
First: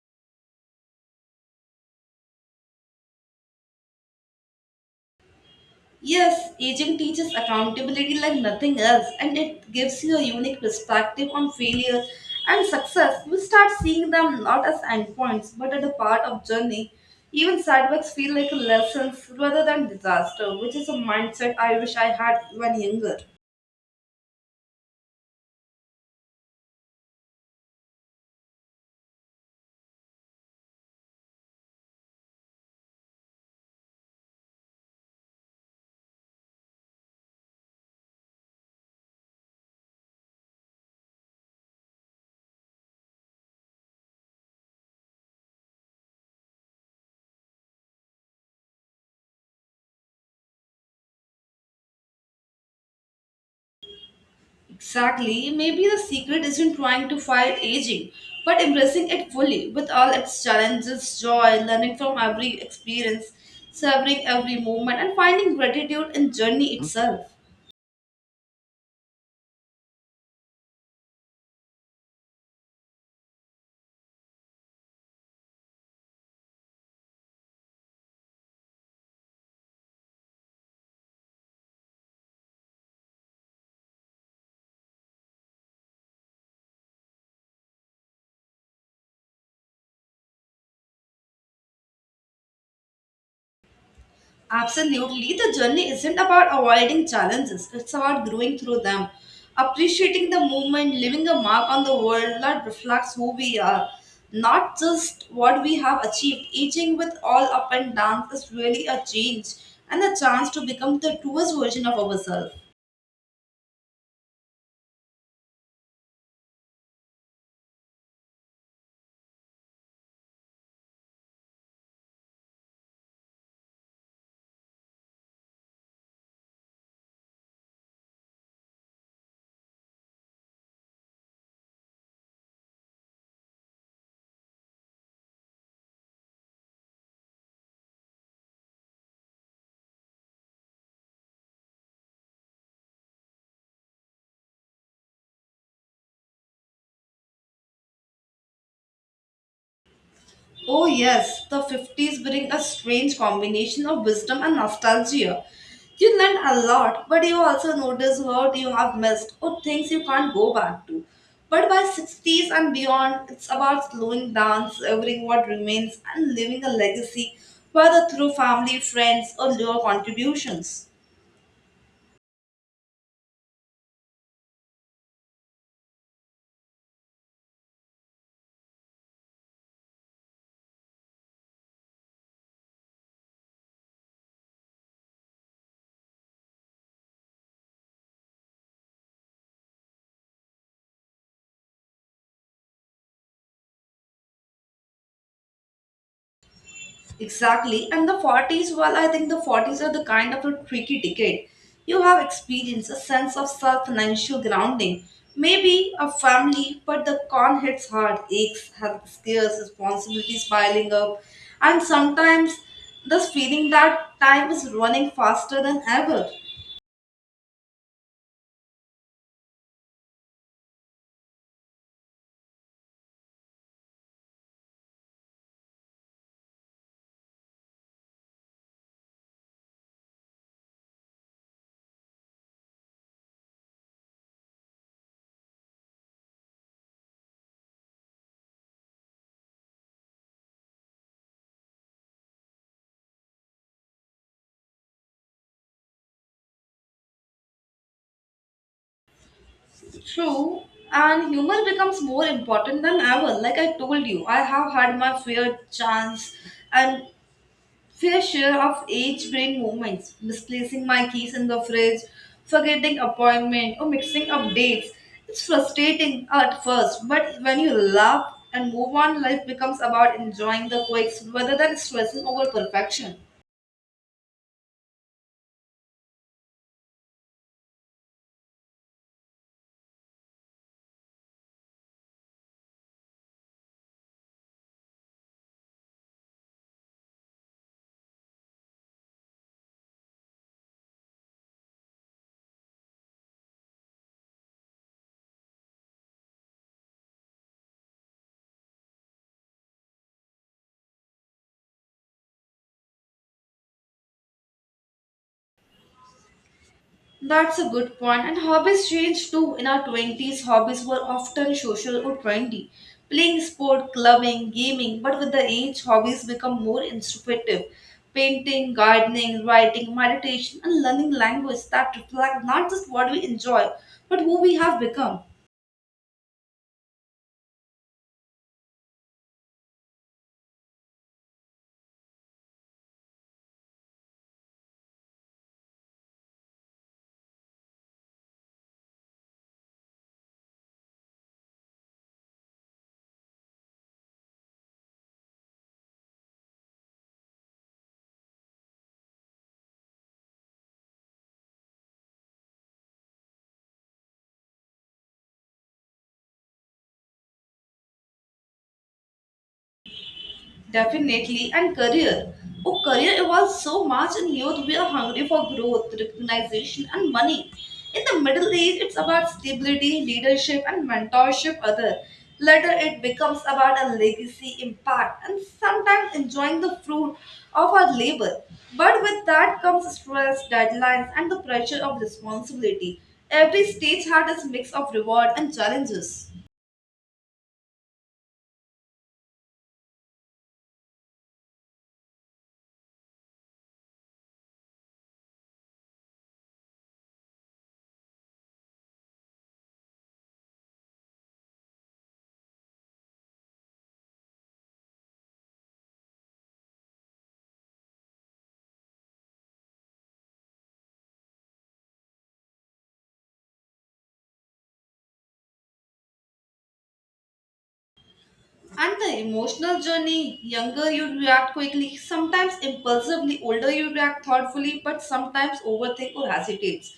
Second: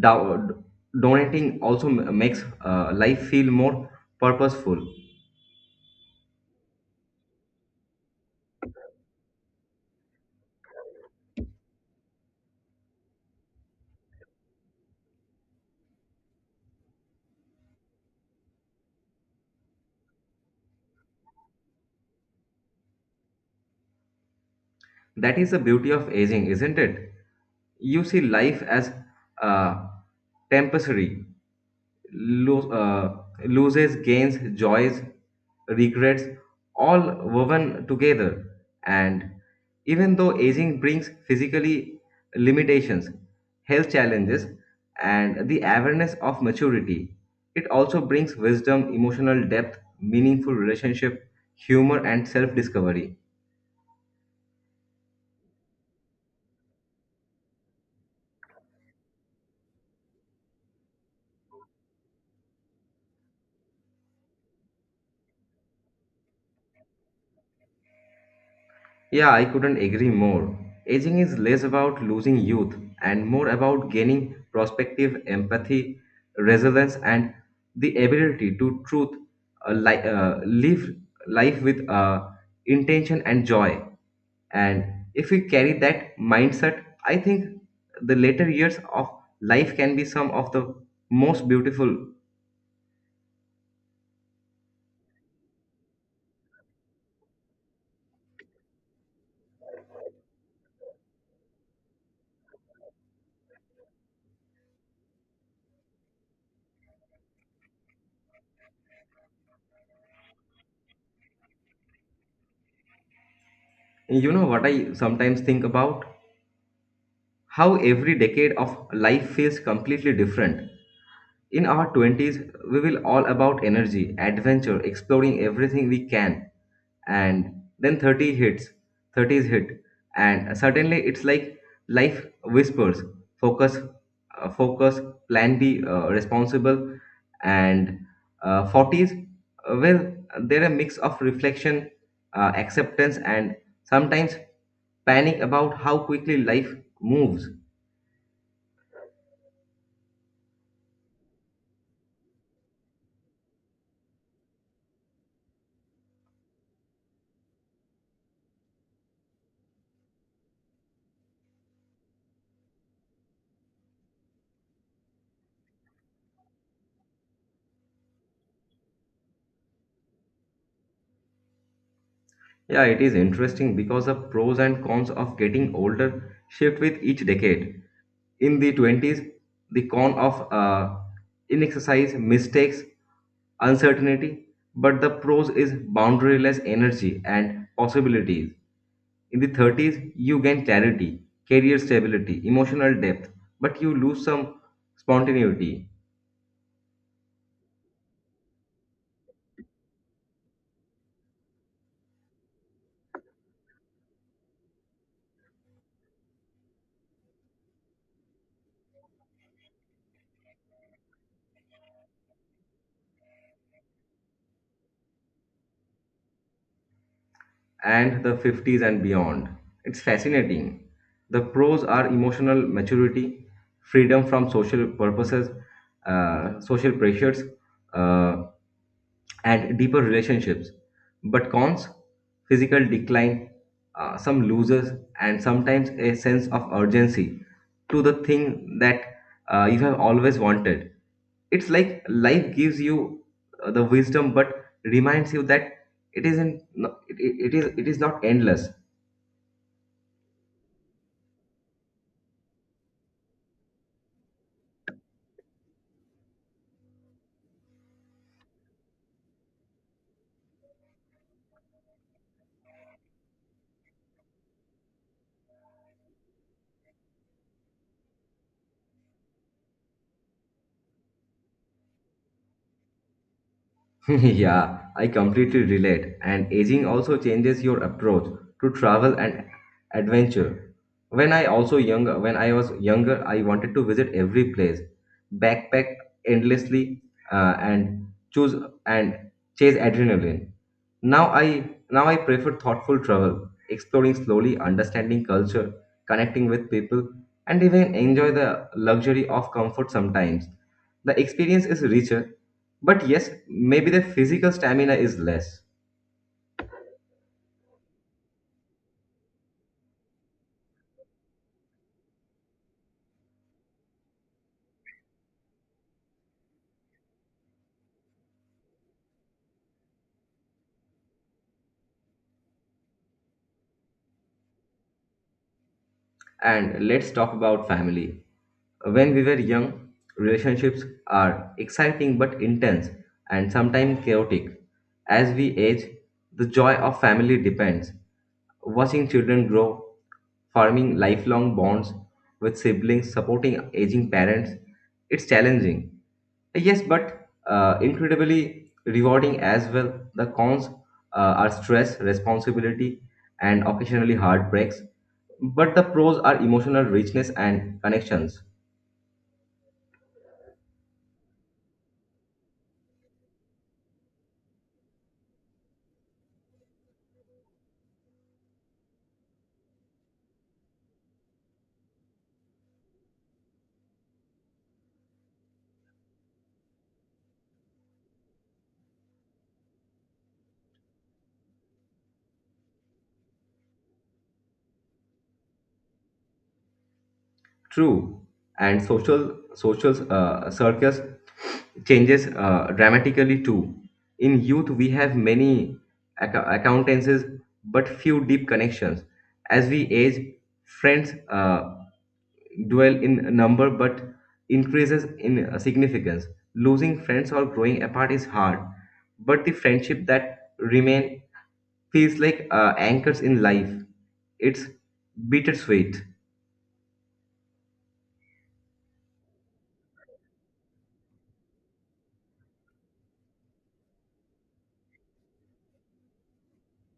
Speaker 2: do- donating also makes life feel more purposeful.
Speaker 1: Yes, aging teaches accountability like nothing else, and it gives you a unique perspective on failure and success. You start seeing them not as endpoints, but as a part of journey. Even setbacks feel like lessons rather than disaster, which is a mindset I wish I had when younger.
Speaker 2: That is the beauty of aging, isn't it? You see life as uh, temporary. lo- uh, Loses, gains, joys, regrets, all woven together. And even though aging brings physically limitations, health challenges, and the awareness of maturity, it also brings wisdom, emotional depth, meaningful relationship, humor, and self discovery.
Speaker 1: Exactly. Maybe the secret isn't trying to fight aging, but embracing it fully with all its challenges, joy, learning from every experience, savoring every moment, and finding gratitude in journey itself.
Speaker 2: Yeah, I couldn't agree more. Aging is less about losing youth and more about gaining prospective empathy, resilience, and the ability to live life with intention and joy. And if we carry that mindset, I think the later years of life can be some of the most beautiful.
Speaker 1: Absolutely. The journey isn't about avoiding challenges, it's about growing through them. Appreciating the moment, leaving a mark on the world that reflects who we are, not just what we have achieved. Aging with all up and downs is really a change and a chance to become the truest version of ourselves.
Speaker 2: You know what I sometimes think about? How every decade of life feels completely different. In our 20s, we will all about energy, adventure, exploring everything we can. And then 30s hit, and suddenly it's like life whispers, focus, focus, plan B, responsible, and 40s, well, they're a mix of reflection, acceptance, and sometimes panic about how quickly life moves.
Speaker 1: Oh, yes, the 50s bring a strange combination of wisdom and nostalgia. You learn a lot, but you also notice what you have missed or things you can't go back to. But by 60s and beyond, it's about slowing down, savoring what remains, and leaving a legacy, whether through family, friends, or your contributions.
Speaker 2: Yeah, it is interesting because the pros and cons of getting older shift with each decade. In the 20s, the con of inexercise, mistakes, uncertainty, but the pros is boundaryless energy and possibilities. In the 30s, you gain clarity, career stability, emotional depth, but you lose some spontaneity.
Speaker 1: Exactly. And the 40s, well, I think the 40s are the kind of a tricky decade. You have experienced a sense of self financial grounding, maybe a family, but the con hits hard, aches, health scares, responsibilities piling up, and sometimes this feeling that time is running faster than ever.
Speaker 2: And the 50s and beyond. It's fascinating. The pros are emotional maturity, freedom from social purposes, social pressures, uh, and deeper relationships. But cons, physical decline, some losers, and sometimes a sense of urgency to the thing that you have always wanted. It's like life gives you the wisdom, but reminds you that it isn't. No- It, it is. It is not endless.
Speaker 1: True, and humor becomes more important than ever. Like I told you, I have had my fair chance and fair share of age brain movements, misplacing my keys in the fridge, forgetting appointment, or mixing up dates. It's frustrating at first, but when you laugh and move on, life becomes about enjoying the quirks rather than stressing over perfection.
Speaker 2: *laughs* Yeah, I completely relate. And aging also changes your approach to travel and adventure. When I was younger, I wanted to visit every place, backpack endlessly, uh, and choose and chase adrenaline. Now I prefer thoughtful travel, exploring slowly, understanding culture, connecting with people, and even enjoy the luxury of comfort sometimes. The experience is richer, but yes, maybe the physical stamina is less.
Speaker 1: That's a good point. And hobbies change too. In our 20s, hobbies were often social or trendy. Playing sport, clubbing, gaming. But with the age, hobbies become more introspective. Painting, gardening, writing, meditation, and learning language that reflect not just what we enjoy, but who we have become.
Speaker 2: And let's talk about family. When we were young, relationships are exciting but intense and sometimes chaotic. As we age, the joy of family depends. Watching children grow, forming lifelong bonds with siblings, supporting aging parents, it's challenging. Yes, but incredibly rewarding as well. The cons are stress, responsibility, and occasionally heartbreaks. But the pros are emotional richness and connections.
Speaker 1: Definitely, and career. Oh, career evolves so much in youth. We are hungry for growth, recognition, and money. In the middle age, it's about stability, leadership, and mentorship. Other later, it becomes about a legacy, impact, and sometimes enjoying the fruit of our labor. But with that comes stress, deadlines, and the pressure of responsibility. Every stage had its mix of reward and challenges.
Speaker 2: True, and social circus changes dramatically too. In youth, we have many acquaintances, but few deep connections. As we age, friends dwell in number but increases in significance. Losing friends or growing apart is hard, but the friendship that remain feels like anchors in life. It's bittersweet.
Speaker 1: And the emotional journey, younger you react quickly, sometimes impulsively, older you react thoughtfully, but sometimes overthink or hesitates.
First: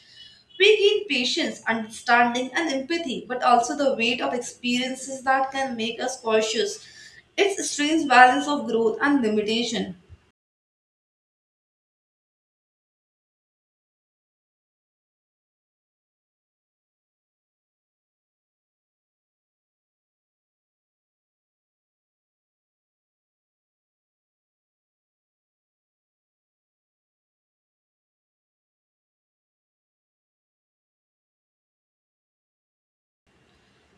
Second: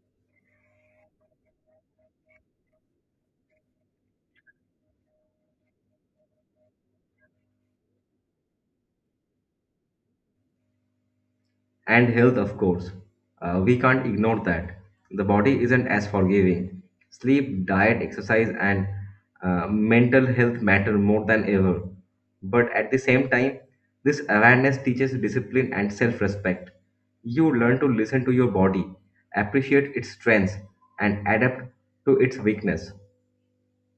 Speaker 1: We gain patience, understanding, and empathy, but also the weight of experiences that can make us cautious. It's a strange balance of growth and limitation.
Speaker 2: And health, of course. We can't ignore that. The body isn't as forgiving. Sleep, diet, exercise, and mental health matter more than ever. But at the same time, this awareness teaches discipline and self respect. You learn to listen to your body, appreciate its strengths, and adapt to its weakness.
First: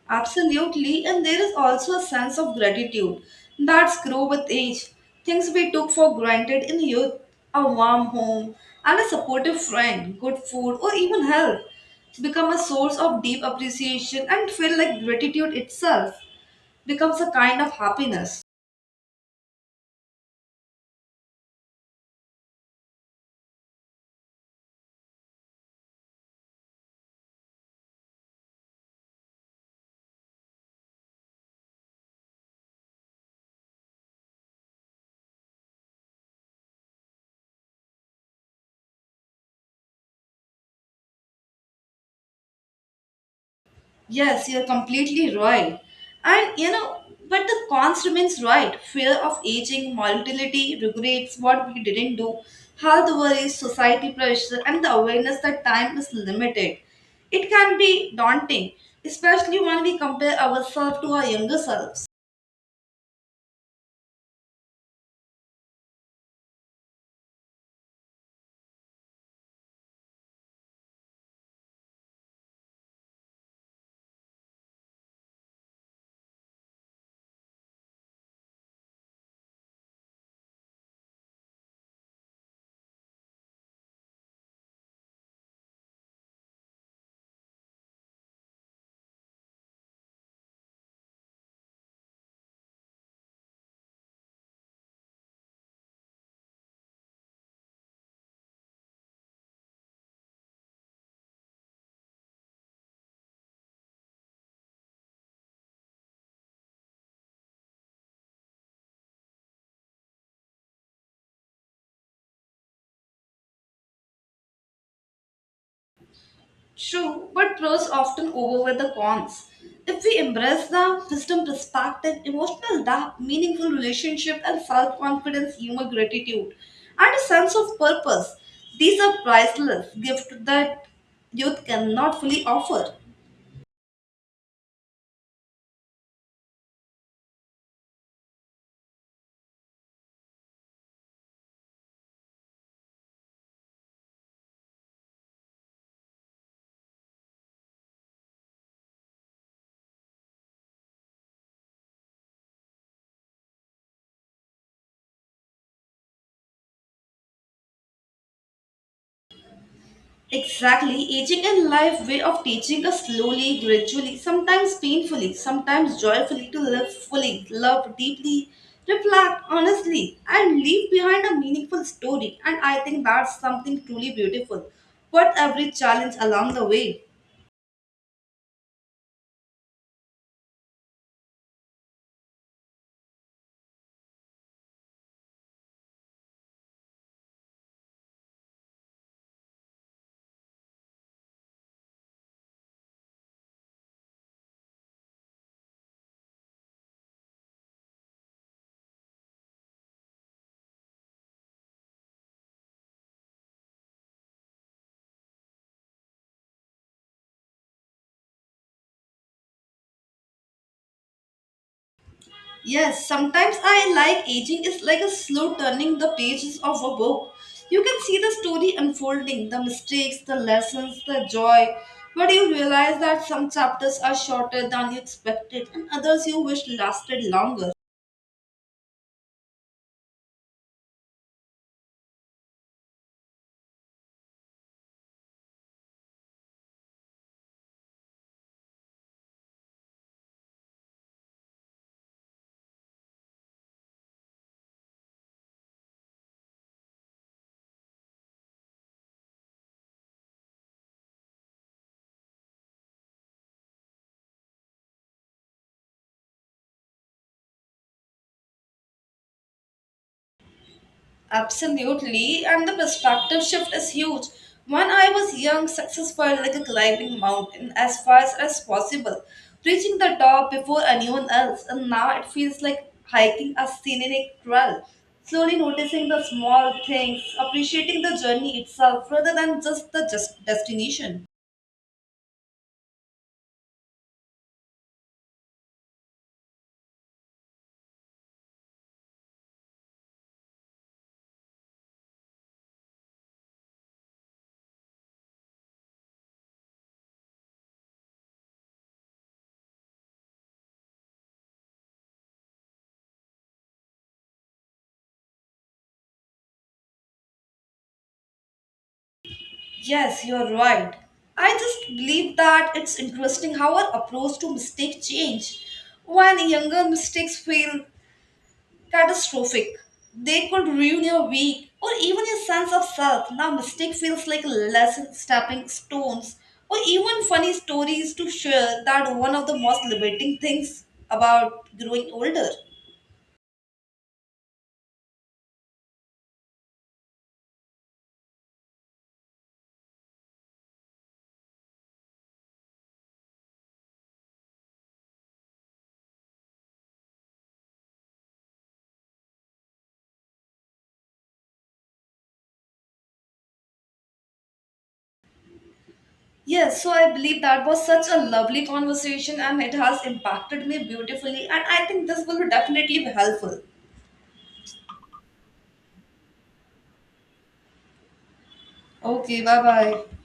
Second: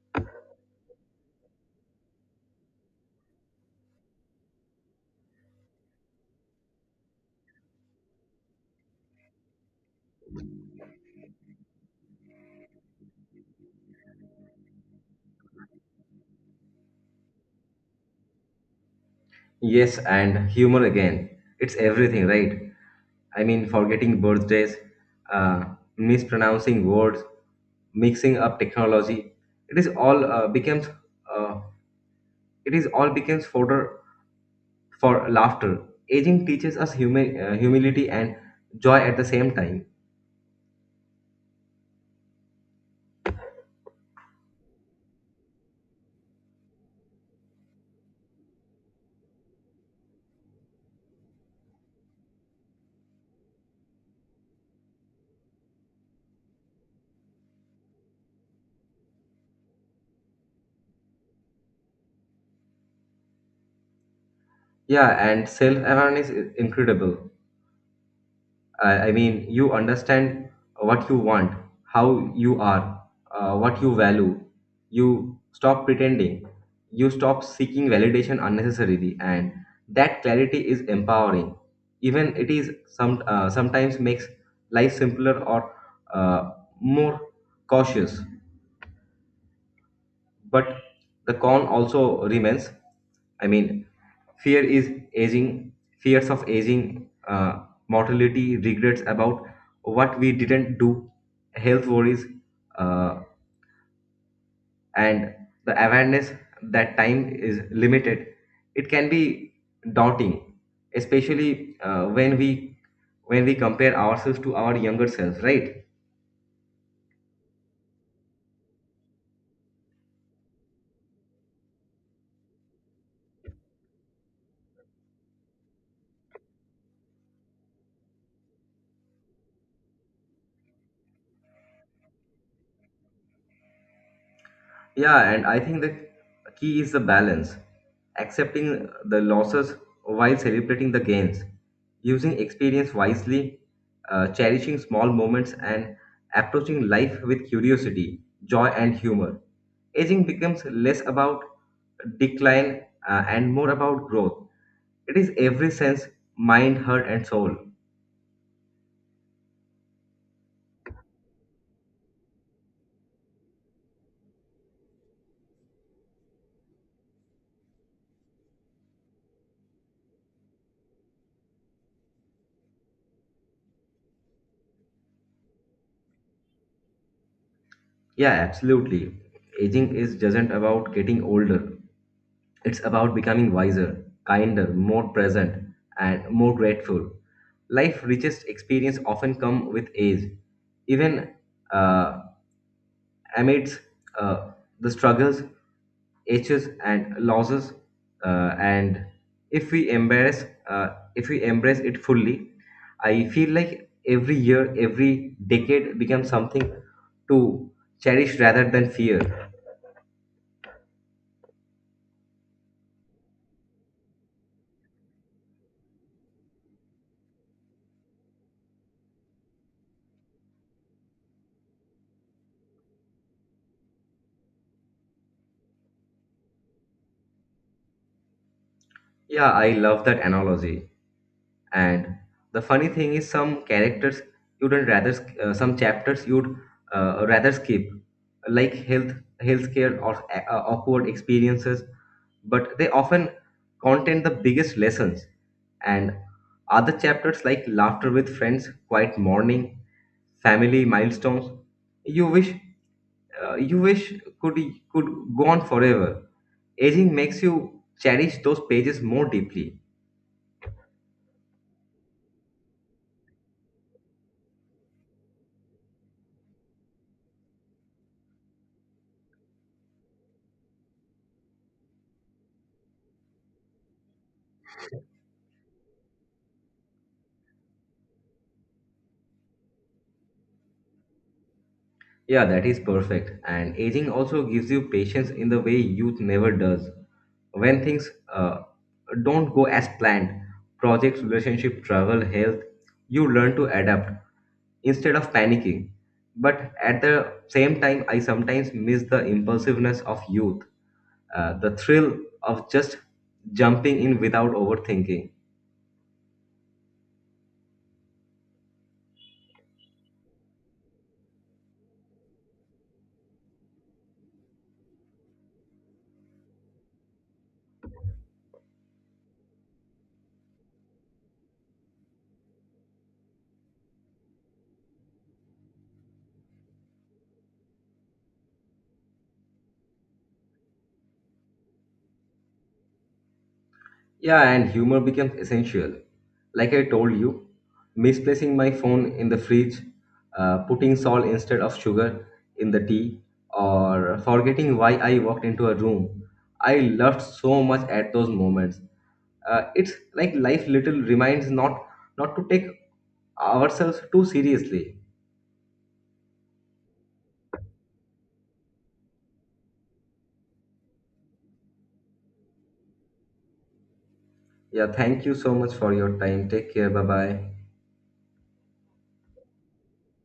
Speaker 1: Absolutely, and there is also a sense of gratitude that's grow with age. Things we took for granted in youth, a warm home and a supportive friend, good food or even health become a source of deep appreciation and feel like gratitude itself becomes a kind of happiness.
Speaker 2: Yes, and humor again. It's everything, right? I mean, forgetting birthdays, uh, mispronouncing words, mixing up technology. It is all becomes uh, it is all becomes fodder for laughter. Aging teaches us humility and joy at the same time.
Speaker 1: Yes, you're completely right. And you know, but the cons remains right. Fear of aging, mortality, regrets, what we didn't do, health worries, society pressure, and the awareness that time is limited. It can be daunting, especially when we compare ourselves to our younger selves.
Speaker 2: Yeah, and self awareness is incredible. I mean, you understand what you want, how you are, what you value. You stop pretending. You stop seeking validation unnecessarily, and that clarity is empowering. Even it is some sometimes makes life simpler or uh, more cautious. But the con also remains. I mean, fear is aging fears of aging, mortality, regrets about what we didn't do, health worries, uh, and the awareness that time is limited, it can be daunting, especially when we compare ourselves to our younger selves, right?
Speaker 1: True, but pros often overweigh the cons. If we embrace the wisdom perspective, emotional depth, meaningful relationship, and self confidence, humor, gratitude, and a sense of purpose, these are priceless gifts that youth cannot fully offer.
Speaker 2: Yeah, and I think the key is the balance, accepting the losses while celebrating the gains, using experience wisely, cherishing small moments, and approaching life with curiosity, joy, and humor. Aging becomes less about decline and more about growth. It is every sense, mind, heart, and soul.
Speaker 1: Exactly, aging in life way of teaching us slowly, gradually, sometimes painfully, sometimes joyfully to live fully, love deeply, reflect honestly, and leave behind a meaningful story. And I think that's something truly beautiful. Worth every challenge along the way.
Speaker 2: Yeah, absolutely. Aging is doesn't about getting older. It's about becoming wiser, kinder, more present, and more grateful. Life's richest experience often come with age. Even uh, amidst uh, the struggles, aches, and losses, and if we embrace, uh, if we embrace it fully, I feel like every year, every decade becomes something to cherish rather than fear.
Speaker 1: Yes, sometimes I like aging is like a slow turning the pages of a book. You can see the story unfolding, the mistakes, the lessons, the joy. But you realize that some chapters are shorter than you expected and others you wish lasted longer.
Speaker 2: Yeah, I love that analogy. And the funny thing is, some chapters you'd rather skip, like healthcare or awkward experiences, but they often contain the biggest lessons. And other chapters like laughter with friends, quiet morning, family milestones, you wish you wish could could go on forever. Aging makes you cherish those pages more deeply.
Speaker 1: Absolutely, and the perspective shift is huge. When I was young, success felt like a climbing mountain as fast as possible, reaching the top before anyone else, and now it feels like hiking a scenic trail, slowly noticing the small things, appreciating the journey itself rather than just the just destination.
Speaker 2: Yeah, that is perfect. And aging also gives you patience in the way youth never does. When things don't go as planned, projects, relationship, travel, health, you learn to adapt instead of panicking. But at the same time, I sometimes miss the impulsiveness of youth, the thrill of just jumping in without overthinking.
Speaker 1: Yes, you're right. I just believe that it's interesting how our approach to mistakes change. When younger mistakes feel catastrophic. They could ruin your week or even your sense of self. Now, mistake feels like a lesson, stepping stones, or even funny stories to share that one of the most liberating things about growing older.
Speaker 2: Yeah, and humor becomes essential. Like I told you, misplacing my phone in the fridge, putting salt instead of sugar in the tea, or forgetting why I walked into a room. I laughed so much at those moments. It's like life little reminds not to take ourselves too seriously.
Speaker 1: Yes, so I believe that was such a lovely conversation and it has impacted me beautifully, and I think this will be definitely be helpful.
Speaker 2: Yeah, thank you so much for your time. Take care. Bye bye.
Speaker 1: Okay, bye bye.